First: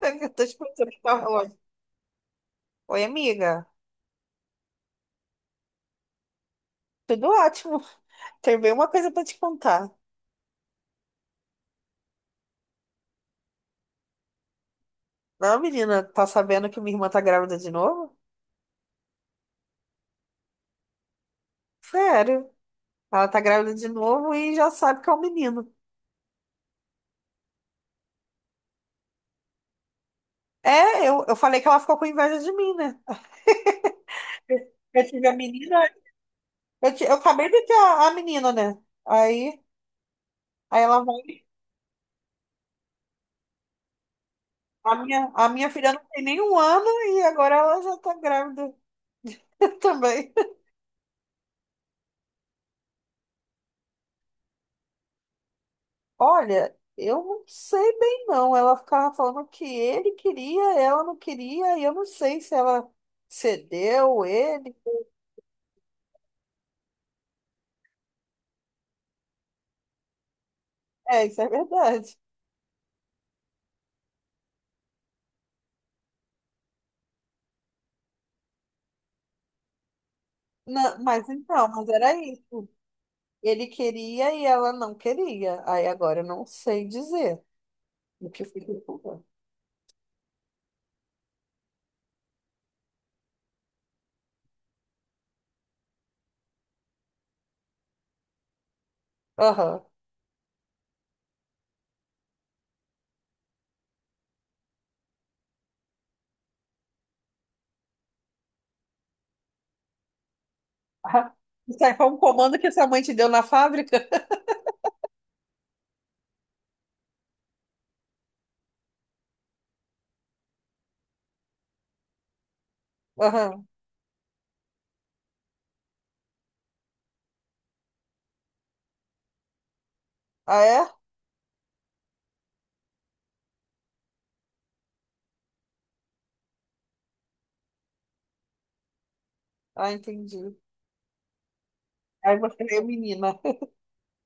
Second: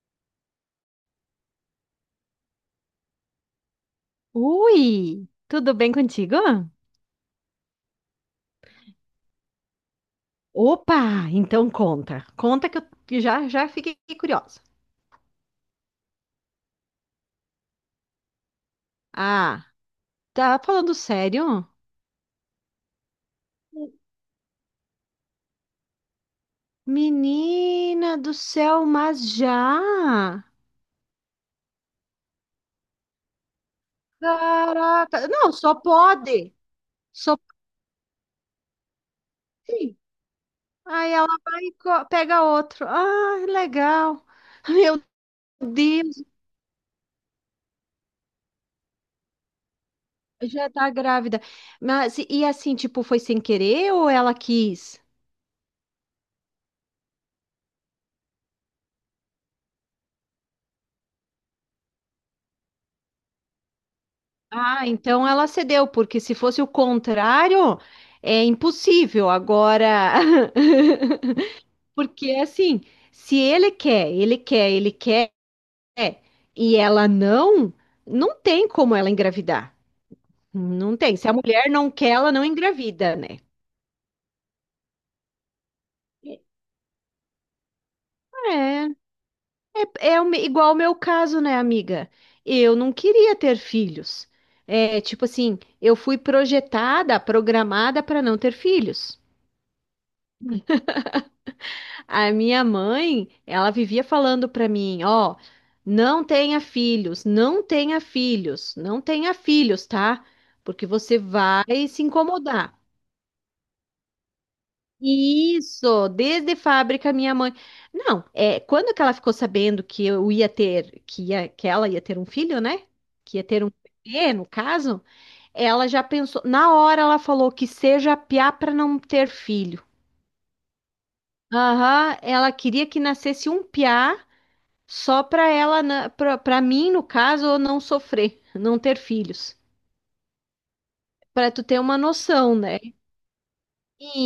Eu tô te o que tava falando. Oi, amiga. Ui, tudo bem contigo? Tudo ótimo. Tem bem uma coisa pra te contar. Opa, então conta. Conta que eu que já fiquei curiosa. Não, menina, tá sabendo que minha irmã tá grávida de novo? Ah, tá falando sério? Sério. Ela tá grávida de novo e já sabe que é um menino. Menina do céu, mas já? É, eu falei que ela ficou com inveja de mim, né? Eu eu tive Caraca, a não, só menina. pode. Eu Só acabei de ter a menina, né? Aí, pode. aí ela Aí ela vai. vai e pega outro. Ah, legal. A Meu minha, a minha filha não Deus, tem nem um ano e agora ela já tá grávida também. já tá grávida. Mas e assim, tipo, foi sem querer ou ela quis? Olha, eu não sei bem não. Ela ficava falando que ele queria, ela não queria, e eu não sei se ela cedeu ele. Ah, então ela cedeu, porque se fosse o contrário, é impossível. Agora, É, isso é verdade. porque assim, se ele quer, ele quer, ele quer, e ela não, não tem como ela engravidar. Não Não, tem. Se mas a então, mulher mas não quer, era ela não isso. engravida, né? Ele queria e ela não queria. Aí agora eu não sei dizer o que foi que É, aconteceu. é, é o igual o meu caso, né, amiga? Eu não queria ter filhos. É, tipo assim, eu fui projetada, programada para não ter filhos. Aham. A minha mãe, ela vivia falando para mim, ó, não tenha filhos, não tenha filhos, não tenha filhos, tá? Porque você Ah, vai isso aí se foi um comando que incomodar. sua mãe te deu na fábrica? Isso, desde fábrica, minha mãe. Não, é, quando que ela ficou sabendo que eu ia ter, que ela ia ter um filho, né? Que ia ter Aham. um bebê, no caso, ela já pensou, na hora ela falou que seja piá para não ter filho. Ah, é? Aham, ela queria que nascesse um piá. Só para ela, para mim, no caso, eu não sofrer, não ter filhos. Ah, entendi. Para tu ter uma Aí noção, você né? veio menina.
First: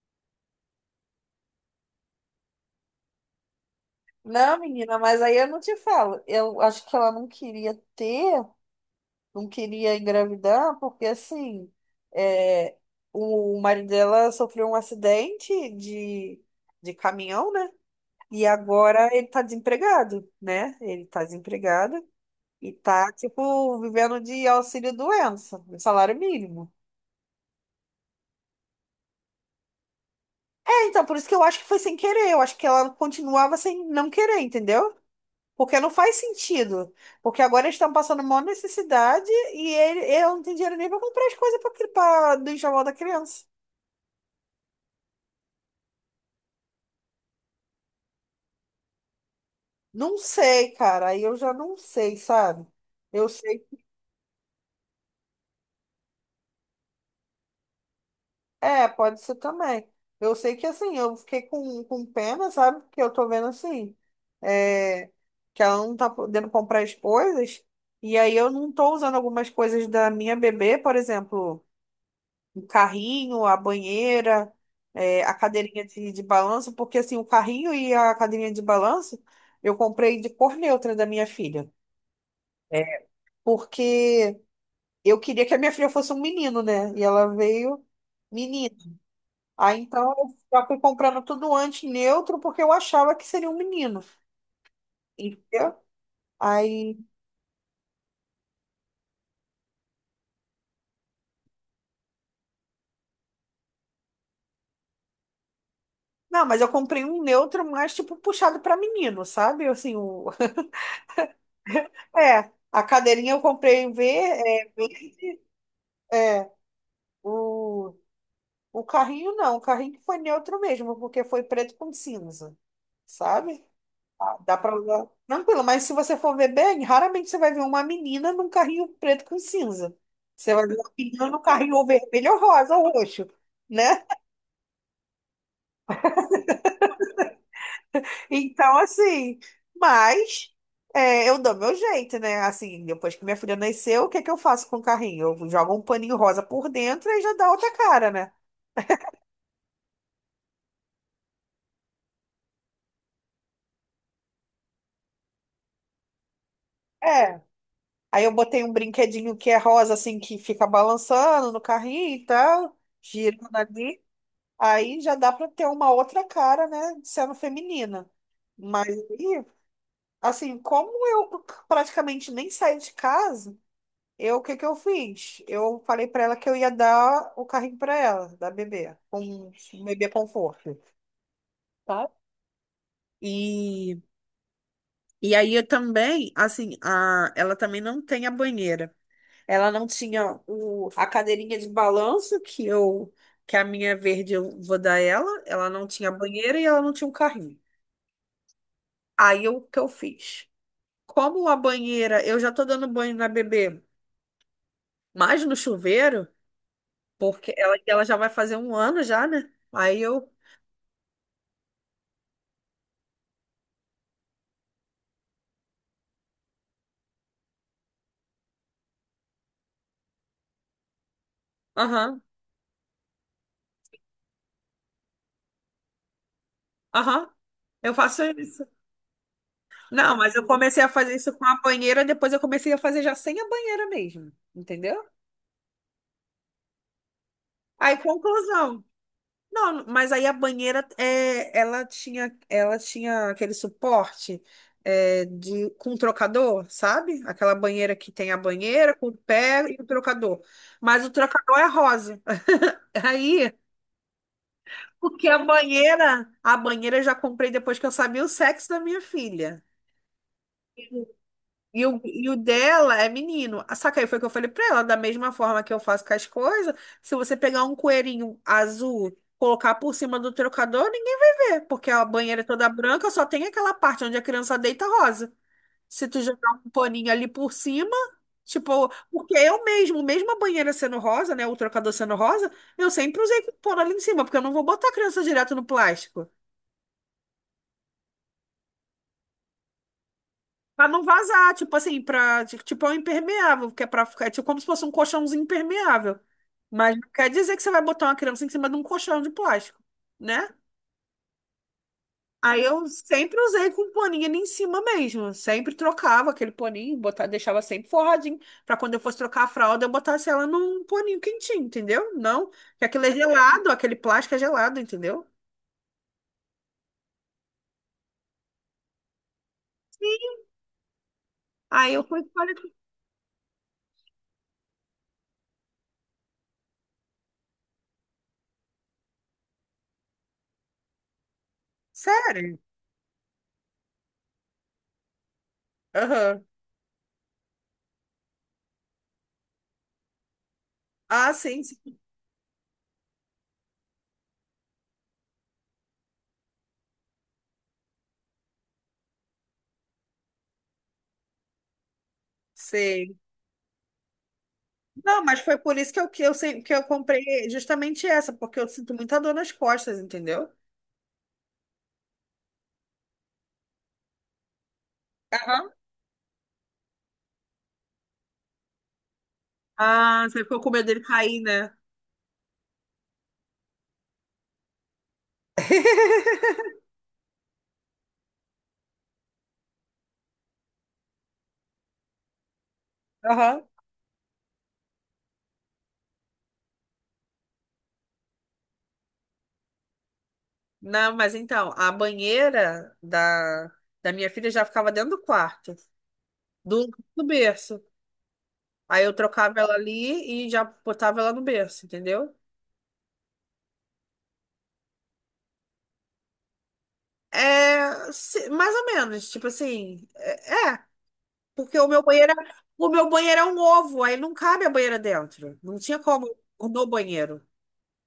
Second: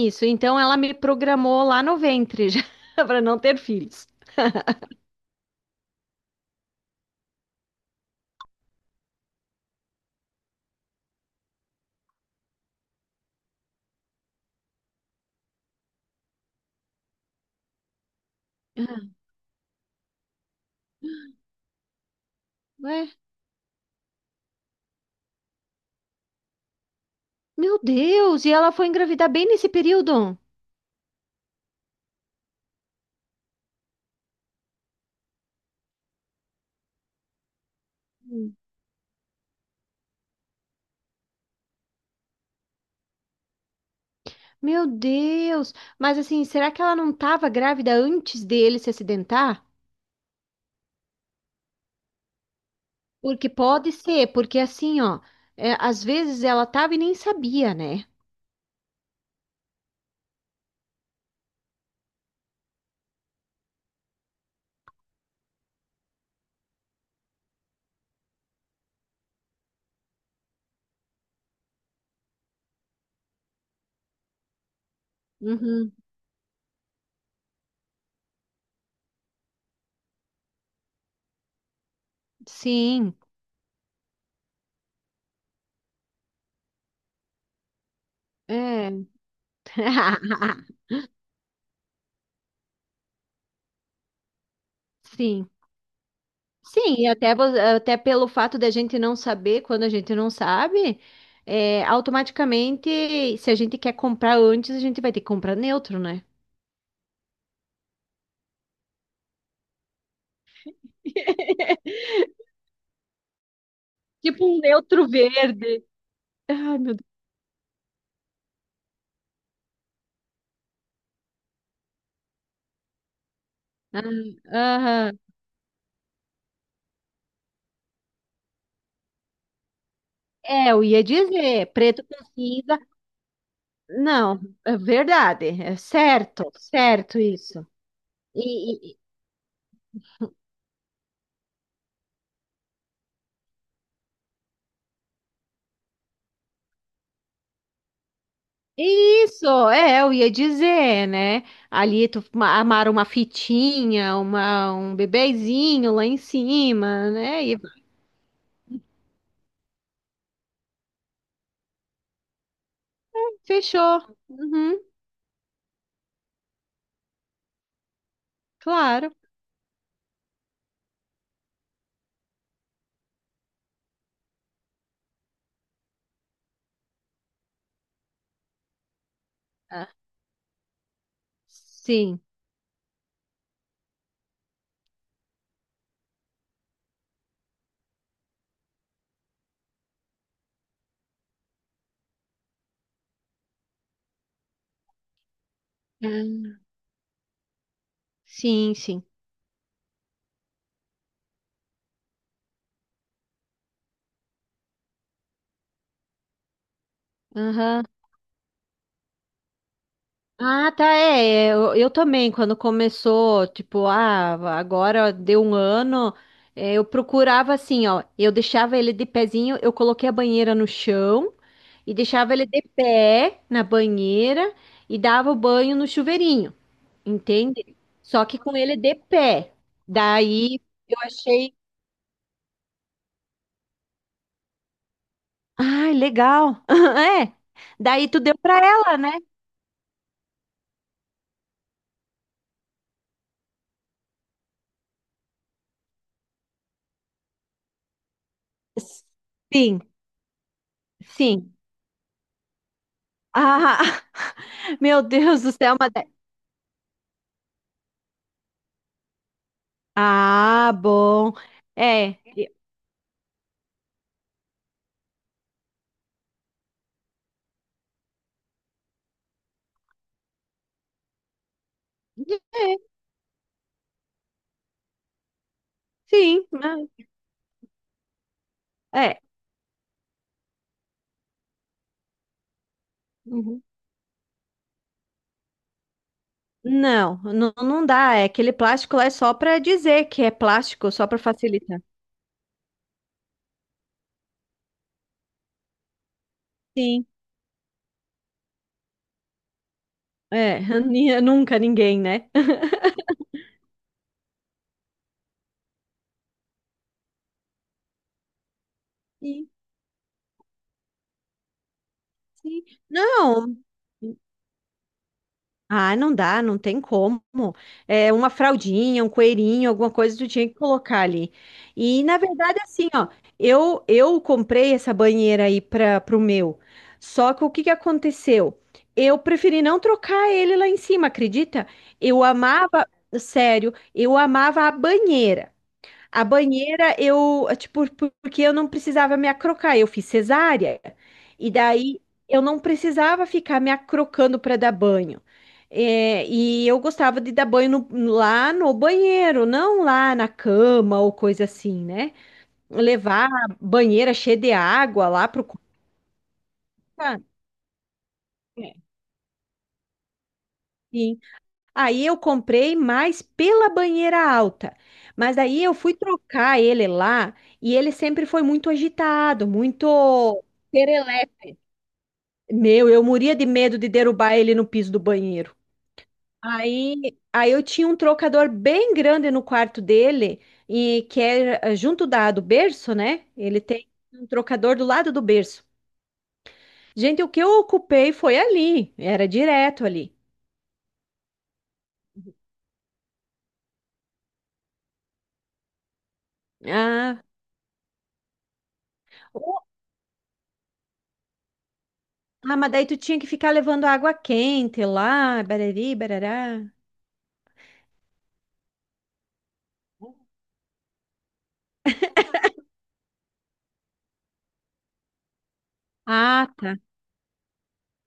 Isso, então ela me programou lá no ventre já para não ter filhos. Não, menina, mas aí eu não te falo. Eu acho que ela não queria ter, não queria engravidar, porque assim, é, o marido dela sofreu um acidente de caminhão, né? E agora ele tá desempregado, né? Ele tá desempregado e Ué, tá, tipo, vivendo de auxílio-doença, de salário mínimo. meu Deus, e ela foi engravidar bem nesse período? É, então, por isso que eu acho que foi sem querer. Eu acho que ela continuava sem não querer, entendeu? Porque não faz sentido. Porque agora eles estão passando maior Hum. necessidade e ele, eu não tenho dinheiro nem para comprar as coisas para do enxoval da criança. Meu Deus, mas assim, será que ela não estava grávida antes dele se acidentar? Não sei, cara. Aí eu já não sei, sabe? Eu Porque sei. pode ser, porque assim, ó, é, às vezes ela tava e nem sabia, né? É, pode ser também. Eu sei que assim, eu fiquei com pena, sabe? Porque eu tô vendo assim, é, que ela não tá podendo comprar as coisas. E aí eu não tô usando algumas coisas da minha bebê, por exemplo. O carrinho, a banheira, a cadeirinha Uhum. de balanço, porque assim, o carrinho e a cadeirinha de balanço eu comprei de cor neutra da minha filha. É, Sim, porque eu queria que a minha filha fosse um menino, né? E ela veio menina. é. Aí então eu já fui comprando tudo antes neutro, porque eu achava que seria um menino, Sim. entendeu? Sim, Aí, e até, até pelo fato da gente não saber, quando a gente não sabe, é, automaticamente, se a gente quer comprar antes, a gente vai ter que comprar neutro, né? não, mas eu comprei um neutro mais tipo puxado para menino, sabe? Assim, o... É, a cadeirinha eu comprei em Tipo um neutro verde, verde. é. Ai, meu Deus. O, o carrinho não, o carrinho que foi neutro mesmo, porque foi preto com cinza, sabe? Ah, Ah, dá pra usar aham. tranquilo, mas se você for ver bem, raramente você vai ver uma menina num carrinho preto com cinza. Você vai É, ver eu uma ia menina num dizer, carrinho ou preto com vermelho ou rosa cinza. ou roxo, né? Não, é verdade, é certo, certo isso. Então, E, assim, mas é, eu dou meu jeito, né? Assim, depois que minha filha nasceu, o que é que eu faço com o carrinho? Eu jogo um paninho rosa por dentro e já dá outra cara, né? isso, é, eu ia dizer, né? Ali tu amarra uma fitinha, uma, um bebezinho lá em cima, É, né? E aí eu botei um brinquedinho que é rosa, assim, que fica balançando no carrinho e tal, girando fechou. ali. Uhum, Aí já dá para ter uma outra cara, né, sendo feminina. Mas claro. aí, assim, como eu praticamente nem saí de casa, eu, o que que eu fiz? Eu falei para ela que eu ia dar o carrinho para ela, da bebê, com um Ah, bebê conforto, tá? sim. E, e aí eu também, assim, a, ela também não tem a banheira. Ela não tinha a cadeirinha de balanço que eu que a minha verde eu vou dar ela. Ela não tinha Ah, banheira e ela não tinha um carrinho. sim, sim. Aí o que eu fiz? Como a banheira, eu já tô dando banho na bebê, mas no chuveiro, porque ela, Aham. ela já vai fazer um ano já, né? Aí eu, Ah, tá, é. É, eu também, quando começou, tipo, ah, agora deu um ano, é, eu procurava assim, ó. Eu deixava ele de pezinho, eu coloquei a banheira no chão, e aham, deixava ele de pé na banheira e dava o banho no chuveirinho, aham, entende? eu faço Só que com isso. ele de pé. Não, mas eu Daí comecei a eu fazer isso com achei, a banheira, depois eu comecei a fazer já sem a banheira mesmo, entendeu? ai, legal. É. Aí, Daí tu deu pra conclusão. ela, né? Não, mas aí a banheira, é, ela tinha aquele suporte com trocador, sabe? Aquela banheira que tem a banheira com o pé Sim, e o trocador. Mas o sim. trocador é rosa. Aí, Ah, meu porque Deus do céu, mas... é. A banheira eu já comprei depois que eu sabia o sexo da minha filha. Ah, bom. E o, É. e o dela é menino. Ah, só que aí foi o que eu falei pra ela, da mesma forma que eu faço com as coisas, se você pegar um coelhinho azul, colocar por cima do trocador, ninguém vai ver, porque a banheira é toda É, branca, só tem aquela parte onde a criança deita rosa. Se tu sim, jogar um mas... paninho ali por cima, tipo, é. porque eu mesmo, mesmo a banheira sendo rosa, né, o trocador sendo rosa, eu sempre usei Uhum. pano ali em cima, porque eu não vou botar a criança direto no plástico. Não, não, não dá. É, aquele plástico lá é só para dizer que é Pra plástico, não só para vazar, tipo facilitar. assim, pra, tipo, é um impermeável, que é pra ficar, é tipo como se fosse um colchãozinho impermeável. Mas Sim. não quer dizer que você vai botar uma criança em cima de um colchão de plástico, né? É, nunca ninguém, né? Aí eu sempre usei com paninho ali em cima mesmo. Sempre trocava aquele paninho, botava, deixava sempre forradinho, pra quando eu fosse trocar a Sim, fralda, eu botasse ela num paninho quentinho, entendeu? Não, sim. que aquilo é Não. gelado, aquele plástico é gelado, entendeu? Ah, não dá, não tem como. É uma fraldinha, um coelhinho, alguma coisa tu tinha que colocar ali. Aí E eu na fui e falei, verdade, assim, ó, eu comprei essa banheira aí para pro meu. Só que o que que aconteceu? Eu preferi não trocar ele lá em cima, acredita? Eu sério? amava, sério, eu amava a banheira. A Aham. banheira, eu, tipo, porque eu não precisava me acrocar, eu fiz cesárea. Ah, E sim, sim. daí eu não precisava ficar me acrocando para dar banho. É, e eu gostava de dar banho lá no banheiro, não lá na cama ou coisa assim, né? Sei. Levar a banheira cheia de água Não, lá mas pro foi por isso que eu quarto. comprei justamente essa, porque eu sinto muita dor nas costas, entendeu? Aí eu comprei mais pela banheira alta. Mas daí Aham. eu fui trocar ele lá e ele sempre foi muito agitado, Ah, você muito ficou com medo dele cair, perelépico. né? Meu, eu morria de medo de derrubar ele no piso do banheiro. Aí eu tinha um trocador bem grande no quarto dele e que é eh, junto da do berço, né? Ele Aham. tem um trocador do lado do berço. Gente, o que eu ocupei foi ali, era direto ali. Não, mas então, a banheira da minha filha já ficava dentro do quarto, do, Ah, do berço. Aí eu trocava ela ali e já botava ela no berço, entendeu? ah, mas daí tu tinha que ficar levando água quente lá, barari, barará. É, se- mais ou menos, tipo assim, é, é. Porque o meu banheiro, é- o meu banheiro é um ovo, aí não cabe a banheira dentro. Não tinha como Ah, pôr tá. no banheiro,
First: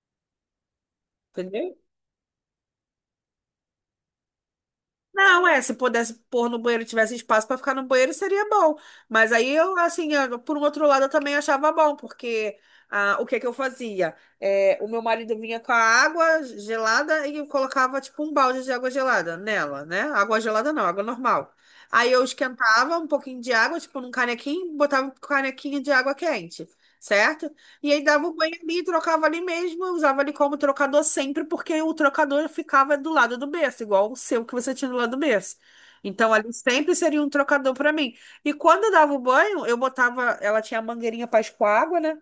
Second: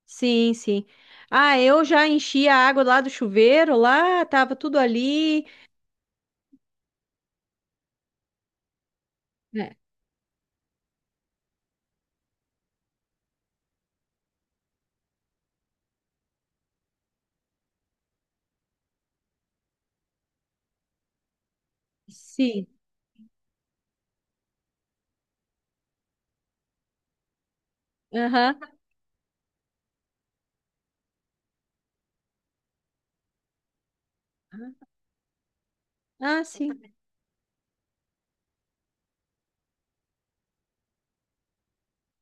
Sim, sim. Ah, entendeu? eu já enchi a água lá do chuveiro, lá, tava tudo ali. Não, é, se pudesse pôr no banheiro, e tivesse espaço para ficar no banheiro, seria bom. Mas aí É. eu, assim, eu- por um outro lado, eu também achava bom, porque ah, o que que eu fazia? É, o meu marido vinha com a água gelada e eu colocava, tipo, um balde de água gelada nela, né? Água gelada não, água normal. Aí eu Sim. esquentava um pouquinho de água, tipo, num canequinho, botava um canequinho de água quente, certo? E aí dava o banho Aham. ali, trocava ali mesmo, eu usava ali como trocador sempre, porque o trocador ficava do lado do berço, igual o seu que você tinha do lado do berço. Então Ah, ali sim. sempre seria um trocador para mim. E quando eu dava o banho, eu botava, ela tinha a mangueirinha para escoar água, né?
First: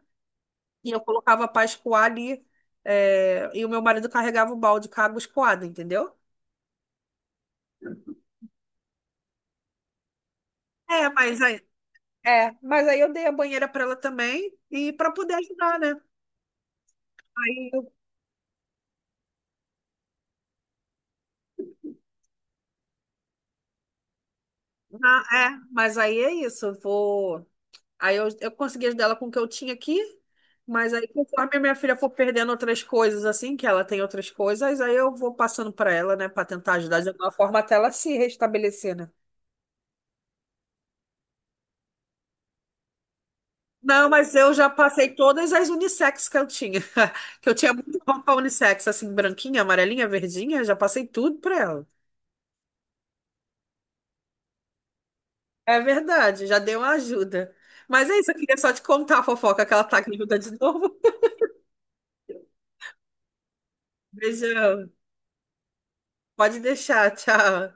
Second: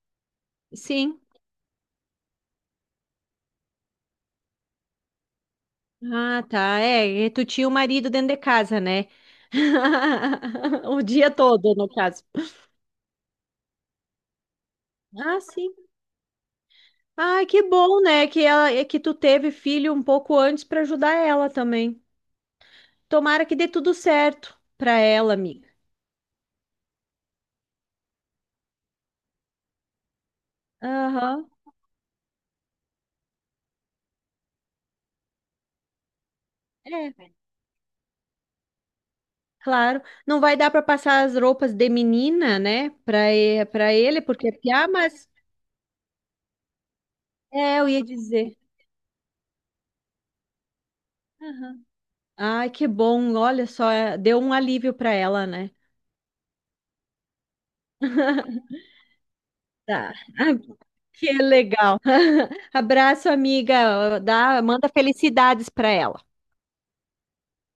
E eu Sim. colocava para escoar ali, e o meu marido carregava o balde com a água escoada, entendeu? Ah, tá. É, e tu tinha o marido dentro de casa, né? O É, dia mas aí, todo, no caso. é, mas aí eu dei a banheira para ela também e para poder Ah, sim. ajudar, né? Ah, que Aí, eu- bom, né? Que ela, é que tu teve filho um pouco antes para ajudar ela também. Tomara que dê tudo certo pra na- ela, é, amiga. mas aí é isso, eu vou Aí eu consegui ajudar ela com o que eu tinha aqui, mas aí Aham. conforme a minha filha for perdendo outras coisas, assim, que ela tem outras coisas, aí eu vou passando para ela, né, para tentar ajudar de É, alguma forma até ela se restabelecer, né? claro. Não vai dar pra passar as roupas de menina, né, pra para Não, ele, mas porque é eu já piá, passei mas todas as unissex que eu tinha. Que eu tinha é, eu muita ia roupa dizer. unissex, assim, branquinha, amarelinha, verdinha, já passei tudo para Aham. ela. Ai, que bom. Olha só, é, deu um alívio pra ela, né? É verdade, já deu uma ajuda. Mas é isso, eu queria só te contar a fofoca que ela tá aqui Tá. ajuda de novo. Que legal. Abraço, amiga. Dá, Beijão. manda felicidades pra ela. Pode deixar, tchau.